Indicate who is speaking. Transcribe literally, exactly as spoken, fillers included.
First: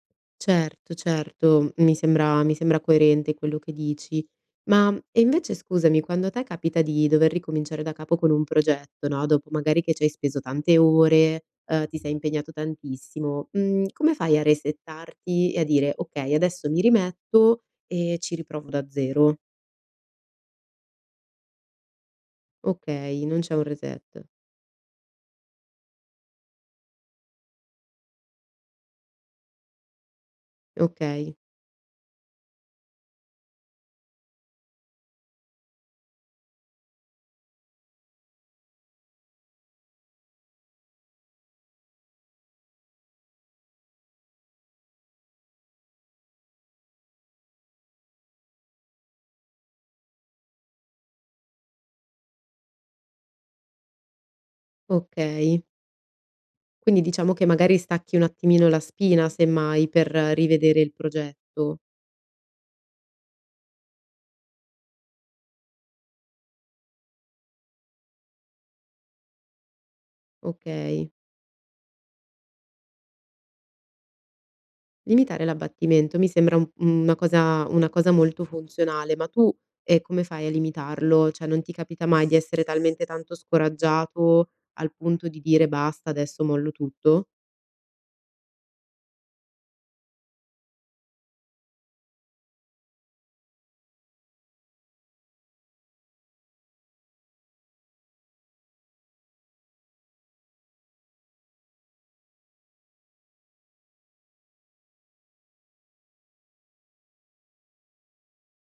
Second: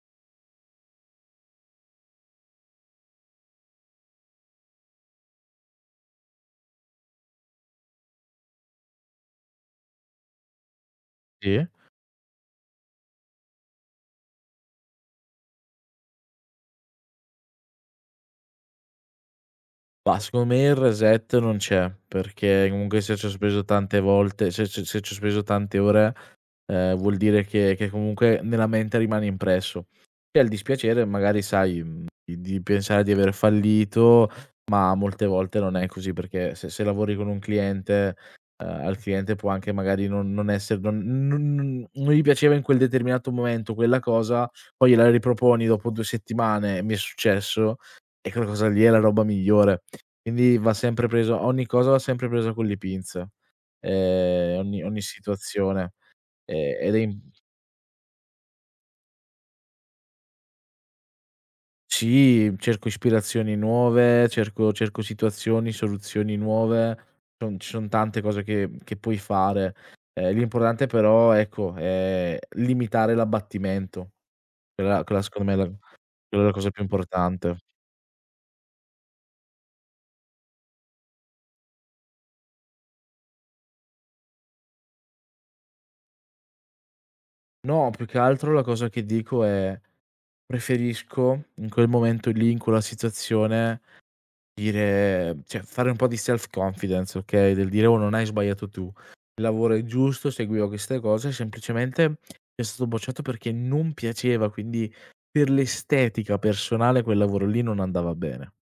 Speaker 1: Certo, certo, mhmm, mi sembra mi sembra coerente quello che dici. Ma invece scusami, quando te capita di dover ricominciare da capo con un progetto no, dopo magari che ci hai speso tante ore,
Speaker 2: Sì.
Speaker 1: ehm, ti sei impegnato tantissimo, mhmm, come fai a resettarti e a dire: "Okay, adesso mi rimetto e ci riprovo da zero"?
Speaker 2: Bah, secondo me il reset non c'è, perché comunque se
Speaker 1: Okay,
Speaker 2: ci ho
Speaker 1: non c'è
Speaker 2: speso
Speaker 1: un
Speaker 2: tante
Speaker 1: reset.
Speaker 2: volte se se se ci ho speso tante ore, ehm, vuol dire che che comunque nella mente rimane impresso. E al dispiacere
Speaker 1: Okay.
Speaker 2: magari sai, mhmm, di di pensare di aver fallito, ma molte volte non è così, perché se se lavori con un cliente, ehm, al cliente può anche magari non non essere non non non non gli piaceva in quel determinato momento quella cosa, poi gliela riproponi dopo due settimane, e mi è successo, e quella cosa lì è la roba migliore. Quindi va sempre preso ogni cosa va sempre presa con le pinze, ehm, ogni ogni
Speaker 1: Okay.
Speaker 2: situazione. Ehm, ed è
Speaker 1: Quindi
Speaker 2: im
Speaker 1: diciamo che magari stacchi un attimino la spina semmai per rivedere il progetto.
Speaker 2: Sì, cerco ispirazioni nuove, cerco cerco situazioni, soluzioni nuove. Non ci son tante cose che mhmm, che puoi fare. Ehm, imporante
Speaker 1: Okay.
Speaker 2: però ecco, è limitare l'abbattimento. Quella quella
Speaker 1: Limitare
Speaker 2: secondo me la
Speaker 1: l'abbattimento mi
Speaker 2: quella è la
Speaker 1: sembra un
Speaker 2: cosa più
Speaker 1: una
Speaker 2: importante.
Speaker 1: cosa una cosa molto funzionale. Ma tu, ehm, come fai a limitarlo? ceh, non ti capita mai di essere talmente tanto scoraggiato al punto di dire "basta, adesso mollo tutto"?
Speaker 2: No, più che altro la cosa che dico è preferisco in quel momento lì, in quella situazione, dire ceh fare un po' di self confidence, okay. Del dire: "Oh, non hai sbagliato tu, il lavoro è giusto, seguiva queste cose, semplicemente mi è stato bocciato perché non piaceva, quindi per l'estetica personale quel lavoro lì non andava bene."